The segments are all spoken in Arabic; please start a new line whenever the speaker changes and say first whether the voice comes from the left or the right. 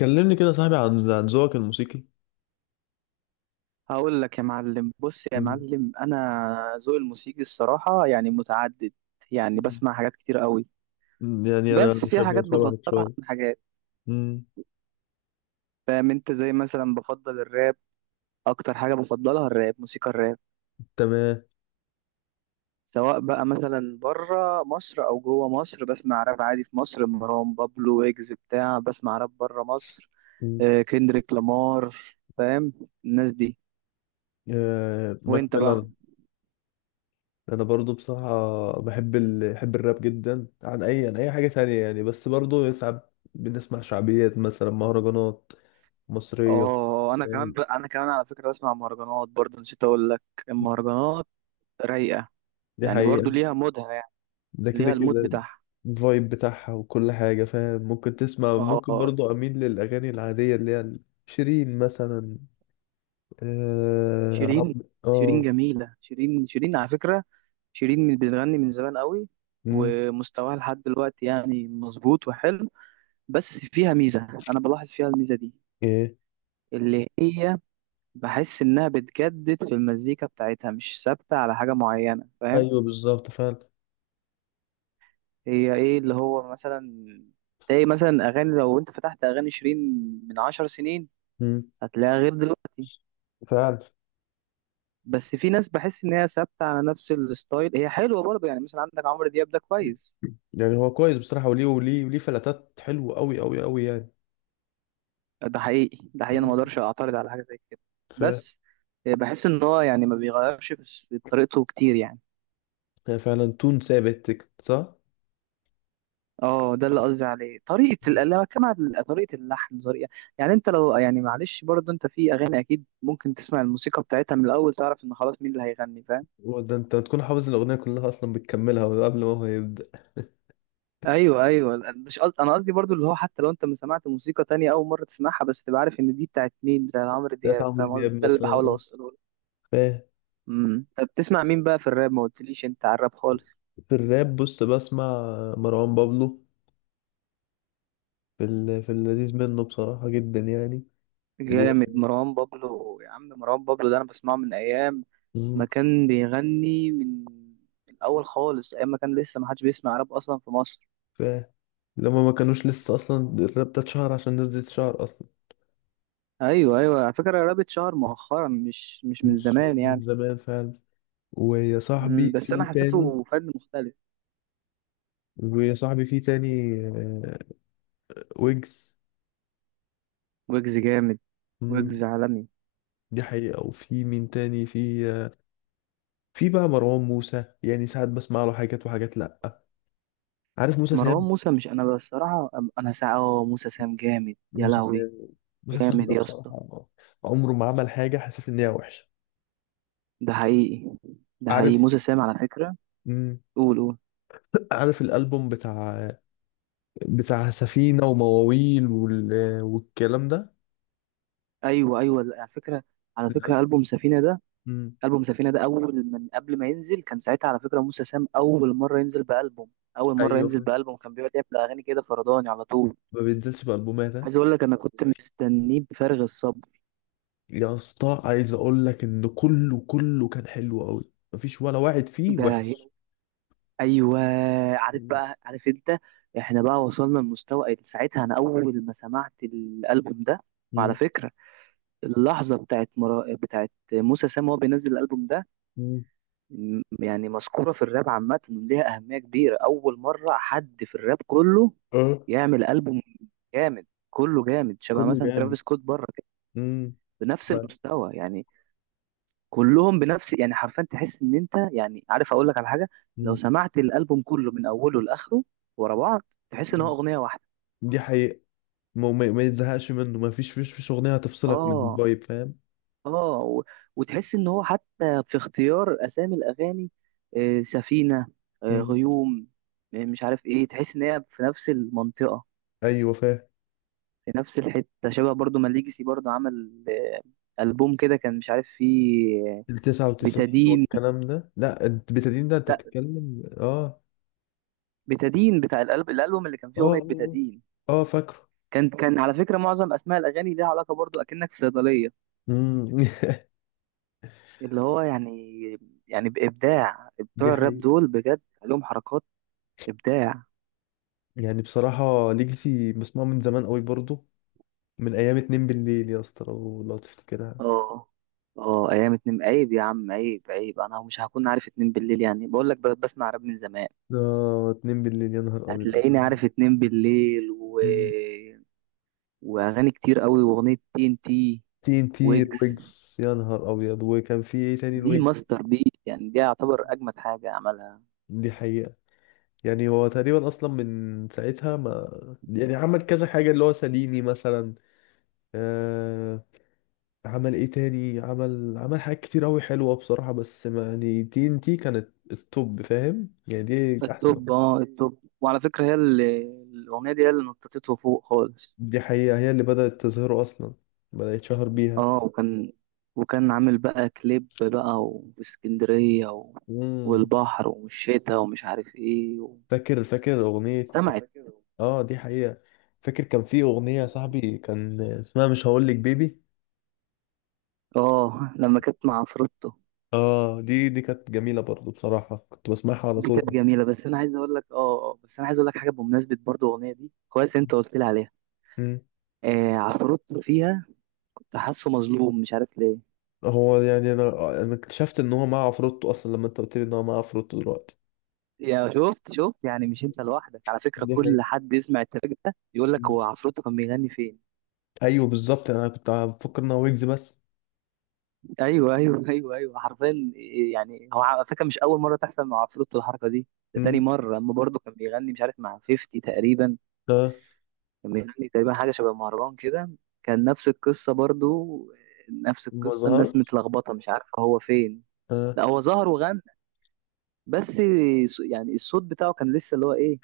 left: كلمني كده يا صاحبي عن ذوقك الموسيقي.
right: هقول لك يا معلم، بص يا
left: مم.
right: معلم، انا ذوقي الموسيقي الصراحه يعني متعدد. يعني بسمع حاجات كتير قوي.
left: مم. يعني انا
right: بس في
left: شبه
right: حاجات بفضلها
left: شبهك شويه.
right: عن حاجات.
left: مم.
right: فاهم؟ انت زي مثلا بفضل الراب. اكتر حاجه بفضلها الراب، موسيقى الراب.
left: تمام.
right: سواء بقى مثلا بره مصر او جوه مصر بسمع راب عادي. في مصر مروان بابلو، ويجز بتاع. بسمع راب بره مصر،
left: مم.
right: كندريك لامار. فاهم؟ الناس دي.
left: آه، ماك
right: وانت بقى؟
left: ميلر. انا برضو بصراحه بحب الراب جدا عن اي حاجه تانية يعني، بس برضو ساعات بنسمع شعبيات مثلا مهرجانات مصريه.
right: اه
left: فاهم؟
right: انا كمان على فكره بسمع مهرجانات برضه، نسيت اقول لك. المهرجانات رايقة،
left: دي
right: يعني برضو
left: حقيقه.
right: ليها مودها يعني،
left: ده كده
right: ليها المود
left: كده.
right: بتاعها.
left: الفايب بتاعها وكل حاجه، فاهم؟ ممكن تسمع، ممكن
right: اه،
left: برضو اميل للاغاني العاديه اللي هي شيرين مثلا.
right: شيرين. شيرين
left: آه،
right: جميلة، شيرين. شيرين على فكرة، شيرين بتغني من زمان قوي،
left: مم،
right: ومستواها لحد دلوقتي يعني مظبوط وحلو. بس فيها ميزة، أنا بلاحظ فيها الميزة دي،
left: ايه.
right: اللي هي بحس إنها بتجدد في المزيكا بتاعتها، مش ثابتة على حاجة معينة. فاهم؟
left: ايوه بالظبط فعلا.
right: هي إيه اللي هو مثلا، تلاقي مثلا أغاني، لو أنت فتحت أغاني شيرين من 10 سنين
left: مم،
right: هتلاقيها غير دلوقتي.
left: فعلا.
right: بس في ناس بحس ان هي ثابته على نفس الستايل، هي حلوه برضه يعني. مثلا عندك عمرو دياب ده كويس.
left: يعني هو كويس بصراحة، وليه فلاتات حلوة أوي يعني.
right: ده حقيقي، ده حقيقي، انا ما
left: مم.
right: اقدرش اعترض على حاجه زي كده.
left: ف
right: بس بحس ان هو يعني ما بيغيرش في طريقته كتير يعني.
left: هي فعلا تون ثابت كده، صح؟
right: اه، ده اللي قصدي عليه، طريقه اللي بتكلم على طريقه اللحن، طريقه. يعني انت لو يعني معلش برضه انت في اغاني اكيد ممكن تسمع الموسيقى بتاعتها من الاول، تعرف ان خلاص مين اللي هيغني. فاهم؟
left: وده انت تكون حافظ الأغنية كلها أصلا، بتكملها قبل ما هو يبدأ.
right: ايوه ايوه، مش قصد... انا قصدي برضو اللي هو حتى لو انت ما سمعت موسيقى تانية، اول مره تسمعها بس تبقى عارف ان دي بتاعت مين، بتاعت عمرو
left: ده
right: دياب.
left: عمرو
right: فاهم
left: دياب
right: قصدي؟ ده اللي بحاول
left: مثلا.
right: اوصله لك.
left: آه.
right: طب بتسمع مين بقى في الراب؟ ما قلتليش انت على الراب خالص.
left: في الراب، بص، بسمع مروان بابلو. في اللذيذ منه بصراحة جدا يعني. و
right: جامد مروان بابلو. يا عم مروان بابلو ده انا بسمعه من ايام ما
left: مم.
right: كان بيغني من الاول خالص، ايام ما كان لسه ما حدش بيسمع راب اصلا في مصر.
left: لما ما كانوش لسه اصلا الراب ده اتشهر عشان الناس دي تتشهر اصلا.
right: ايوه ايوه، على فكره الراب اتشهر مؤخرا، مش من
left: مش من
right: زمان
left: من
right: يعني.
left: زمان فعلا. ويا صاحبي
right: بس انا
left: في تاني.
right: حسيته فن مختلف.
left: ويا صاحبي في تاني، آه، ويجز.
right: ويجز جامد.
left: مم،
right: ويجز عالمي.
left: دي حقيقة. وفي مين تاني؟ في، آه، في بقى مروان موسى. يعني ساعات بسمع له حاجات، وحاجات لأ. عارف موسى
right: مروان
left: سام.
right: موسى مش، انا بصراحه انا ساعه اه، موسى سام جامد يا
left: موسى
right: لهوي،
left: سام. موسى سام
right: جامد
left: ده
right: يا اسطى.
left: بصراحة عمره ما عمل حاجة حسيت إن هي وحشة.
right: ده حقيقي، ده حقيقي،
left: عارف؟
right: موسى سام على فكره.
left: مم،
right: قول قول.
left: عارف الألبوم بتاع سفينة ومواويل آه، والكلام ده.
right: ايوه ايوه، على فكره، على فكره البوم سفينه ده،
left: الألبوم.
right: البوم سفينه ده اول من قبل ما ينزل كان ساعتها، على فكره موسى سام اول مره ينزل بالبوم، اول مره
left: ايوه
right: ينزل
left: فاهم.
right: بالبوم كان بيقعد يعمل اغاني كده فرداني على طول.
left: ما بينزلش بألبومات ها؟
right: عايز اقول لك انا كنت مستنيه بفارغ الصبر.
left: يا اسطى عايز اقول لك ان كله كان حلو قوي، مفيش ولا واحد فيه
right: ده.
left: وحش.
right: ايوه. عارف
left: مم.
right: بقى، عارف انت احنا بقى وصلنا لمستوى إيه، ساعتها انا اول ما سمعت الالبوم ده، وعلى
left: مم.
right: فكره اللحظه بتاعت موسى سام وهو بينزل الالبوم ده،
left: مم.
right: يعني مذكوره في الراب عامه، ليها اهميه كبيره. اول مره حد في الراب كله
left: اه،
right: يعمل البوم جامد، كله جامد، شبه
left: كله
right: مثلا
left: جامد.
right: ترافيس سكوت بره كده،
left: مم.
right: بنفس
left: ب-
right: المستوى يعني، كلهم بنفس. يعني حرفيا تحس ان انت يعني، عارف اقول لك على حاجه؟ لو
left: مم.
right: سمعت الالبوم كله من اوله لاخره ورا بعض تحس ان هو
left: مم.
right: اغنيه واحده.
left: دي حقيقة. ما يتزهقش منه، مفيش فيش فيش اغنية هتفصلك من
right: اه
left: الفايب، فاهم؟
right: اه، وتحس ان هو حتى في اختيار اسامي الاغاني، آه سفينه، آه
left: مم.
right: غيوم، مش عارف ايه، تحس ان هي في نفس المنطقه،
left: ايوه فاهم.
right: في نفس الحته. شبه برضو ما ليجسي برضو عمل آه البوم كده، كان مش عارف فيه
left: ال 99
right: بتدين.
left: والكلام ده؟ لا، انت بتدين، ده انت
right: لا،
left: بتتكلم. اه،
right: بتدين بتاع الالبوم اللي كان فيه اغنيه
left: اه،
right: بتدين.
left: آه، فاكره.
right: كان على فكرة معظم أسماء الأغاني ليها علاقة، برضو أكنك في صيدلية.
left: مم.
right: اللي هو يعني، يعني بإبداع.
left: دي
right: بتوع الراب
left: حقيقة.
right: دول بجد لهم حركات، إبداع.
left: يعني بصراحة ليجاسي مسموع من زمان قوي برضه، من أيام اتنين بالليل يا اسطى، لو تفتكرها.
right: اه اه، أيام اتنين، عيب يا عم، عيب، أنا مش هكون عارف اتنين بالليل؟ يعني بقول لك بسمع راب من زمان.
left: ده اتنين بالليل يا نهار أبيض.
right: هتلاقيني عارف اتنين بالليل وأغاني كتير قوي، وأغنية تي إن تي.
left: تي ان تي
right: ويجز،
left: ويجز، يا نهار أبيض. وكان في ايه تاني
right: دي
left: الويجز؟
right: ماستر بيس يعني، دي يعتبر أجمد حاجة عملها.
left: دي حقيقة. يعني هو تقريبا أصلا من ساعتها ما يعني عمل كذا حاجة اللي هو ساليني مثلا، آه... عمل ايه تاني؟ عمل حاجات كتير أوي حلوة بصراحة، بس ما يعني تي ان تي كانت التوب، فاهم يعني؟ دي أحسن.
right: التوب، التوب، وعلى فكرة هي اللي، الأغنية دي هي اللي نطتته فوق خالص.
left: دي حقيقة. هي اللي بدأت تظهره أصلا. بدأ يتشهر بيها.
right: اه وكان، وكان عامل بقى كليب بقى، واسكندرية
left: امم،
right: والبحر والشتا، ومش عارف ايه
left: فاكر أغنية.
right: سمعت.
left: اه، دي حقيقة. فاكر كان في أغنية يا صاحبي، كان اسمها مش هقولك بيبي.
right: اه، لما كانت مع عفروتو
left: اه، دي كانت جميلة برضو بصراحة، كنت بسمعها على
right: دي كانت
left: طول.
right: جميلة. بس انا عايز اقول لك اه، بس انا عايز اقول لك حاجة، بمناسبة برضو الاغنية دي كويس انت قلت لي عليها.
left: مم.
right: آه عفروتو فيها، كنت حاسه مظلوم مش عارف ليه.
left: هو يعني انا اكتشفت ان هو مع عفروتو اصلا لما انت قلت لي ان هو مع عفروتو دلوقتي.
right: يا شفت، شفت، يعني مش انت لوحدك، على فكرة
left: دي حقيقة.
right: كل حد يسمع التراك ده يقول لك
left: مم.
right: هو عفروتو كان بيغني فين.
left: ايوه بالظبط، انا كنت بفكر ان هو ويجز بس.
right: ايوه ايوه ايوه ايوه، حرفيا. يعني هو على فكره مش اول مره تحصل مع عفروتو الحركه دي، ده تاني
left: مم.
right: مره. اما برضه كان بيغني مش عارف مع 50 تقريبا،
left: اه.
right: كان بيغني تقريبا حاجه شبه مهرجان كده. كان نفس القصه برضه، نفس
left: ما
right: القصه،
left: ظهر.
right: الناس متلخبطه مش عارفه هو فين.
left: اه.
right: لا، هو ظهر وغنى. بس يعني الصوت بتاعه كان لسه اللي هو ايه،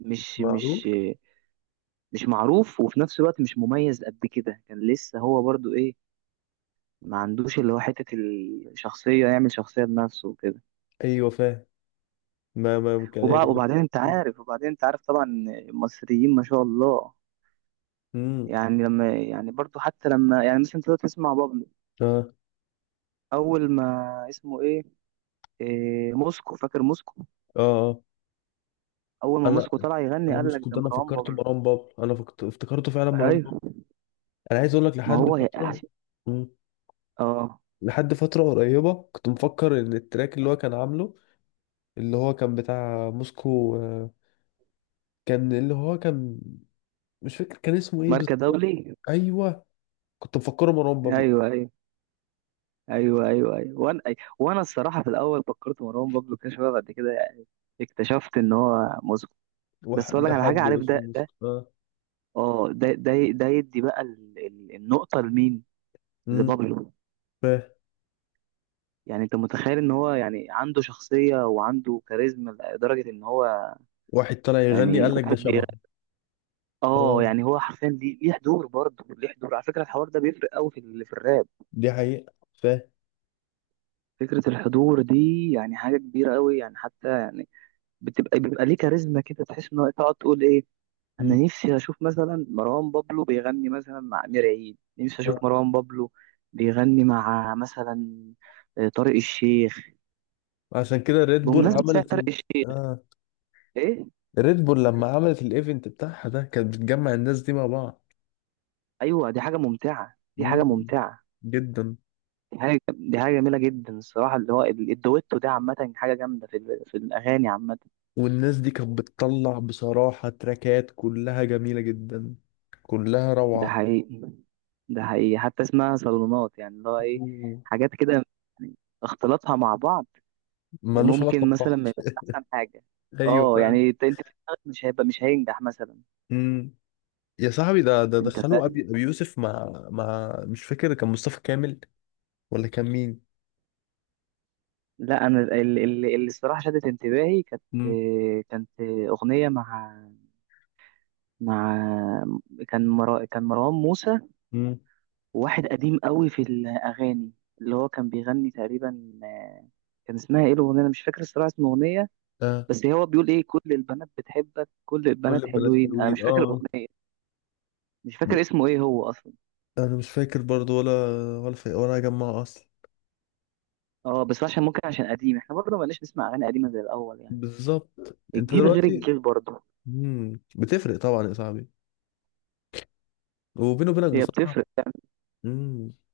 right: مش
left: معروف.
right: مش معروف، وفي نفس الوقت مش مميز قد كده. كان لسه هو برضه ايه، ما عندوش اللي هو حته الشخصيه، يعمل شخصيه بنفسه وكده.
left: ايوه فاهم. ما كان يعني ما.
right: وبعدين انت عارف، طبعا المصريين ما شاء الله.
left: امم.
right: يعني لما يعني برضو حتى لما يعني مثلا انت دلوقتي تسمع بابلو،
left: اه.
right: اول ما اسمه ايه، إيه موسكو، فاكر موسكو؟
left: اه. اه
right: اول ما
left: انا
right: موسكو طلع يغني
left: انا
right: قال
left: مش
right: لك
left: كنت،
right: ده
left: انا
right: مروان
left: فكرت
right: بابلو.
left: مروان بابلو، انا افتكرته فعلا مروان بابلو.
right: ايوه،
left: انا عايز اقول لك
right: ما
left: لحد
right: هو
left: فتره.
right: عشان.
left: مم.
right: اه
left: لحد فتره قريبه كنت مفكر ان التراك اللي هو كان عامله، اللي هو كان بتاع موسكو، آه، كان اللي هو كان، مش فاكر كان اسمه ايه
right: ماركة
left: بالظبط.
right: دولي.
left: ايوه، كنت مفكره مروان بابلو.
right: ايوه ايوه ايوه ايوه ايوه. وانا وانا الصراحه في الاول فكرت مروان بابلو، كده شويه بعد كده يعني اكتشفت ان هو موسكو. بس
left: واحد
right: اقول لك
left: ده
right: على حاجه،
left: حد
right: عارف
left: اسمه
right: ده، ده،
left: موسكو، اه.
right: اه، ده يدي بقى النقطه لمين؟
left: امم.
right: لبابلو.
left: فاه.
right: يعني انت متخيل ان هو يعني عنده شخصية وعنده كاريزما لدرجة ان هو
left: واحد طلع يغني
right: يعني
left: قال لك ده
right: واحد
left: شبهه.
right: اه
left: آه،
right: يعني هو حرفيا ليه، حضور، برضه ليه حضور، على فكرة الحوار ده بيفرق قوي في في الراب.
left: دي حقيقه. فاه.
right: فكرة الحضور دي يعني حاجة كبيرة قوي يعني حتى يعني، بتبقى، بيبقى ليه كاريزما كده، تحس ان هو تقعد تقول ايه. انا نفسي اشوف مثلا مروان بابلو بيغني مثلا مع امير عيد، نفسي اشوف مروان بابلو بيغني مع مثلا آه، طارق الشيخ،
left: عشان كده ريد بول
right: بمناسبة ساعة
left: عملت
right: طارق الشيخ.
left: اه،
right: ايه؟
left: ريد بول لما عملت الايفنت بتاعها ده كانت بتجمع الناس دي مع بعض.
right: ايوه دي حاجه ممتعه، دي حاجه
left: امم،
right: ممتعه،
left: جدا.
right: دي حاجه، دي حاجه جميله جدا الصراحه. اللي هو الدويتو ده عامه حاجه جامده في في الاغاني عامه.
left: والناس دي كانت بتطلع بصراحة تراكات كلها جميلة جدا، كلها
right: ده
left: روعة.
right: حقيقي، ده حقيقي، حتى اسمها صالونات، يعني اللي هو ايه،
left: مم.
right: حاجات كده يعني، اختلاطها مع بعض
left: ملوش علاقة
right: ممكن مثلا
left: ببعض.
right: ما يبقاش احسن حاجه.
left: ايوه
right: اه
left: فعلا.
right: يعني انت في دماغك مش هيبقى، مش هينجح مثلا.
left: امم. يا صاحبي ده
right: انت
left: دخلوا
right: فاهم؟
left: ابي يوسف مع مع مش فاكر، كان مصطفى كامل ولا كان مين؟
right: لا انا ال- اللي الصراحه شدت انتباهي كانت،
left: امم.
right: كانت اغنيه مع، مع، كان كان مروان موسى.
left: امم.
right: واحد قديم قوي في الاغاني، اللي هو كان بيغني تقريبا كان اسمها ايه الاغنيه؟ انا مش فاكر الصراحه اسم الاغنيه،
left: اه.
right: بس هو بيقول ايه، كل البنات بتحبك، كل
left: كل
right: البنات
left: البنات
right: حلوين. انا
left: حلوين،
right: مش
left: اه.
right: فاكر
left: آه.
right: الاغنيه، مش فاكر اسمه ايه هو اصلا.
left: انا مش فاكر برضو، ولا ولا فاكر، ولا هجمع اصلا.
right: اه بس عشان ممكن عشان قديم، احنا برضه مالناش نسمع اغاني قديمه زي الاول يعني.
left: بالظبط. انت
right: الجيل غير
left: دلوقتي.
right: الجيل برضه،
left: مم. بتفرق طبعا يا صاحبي، وبيني وبينك
right: هي
left: بصراحه.
right: بتفرق
left: مم.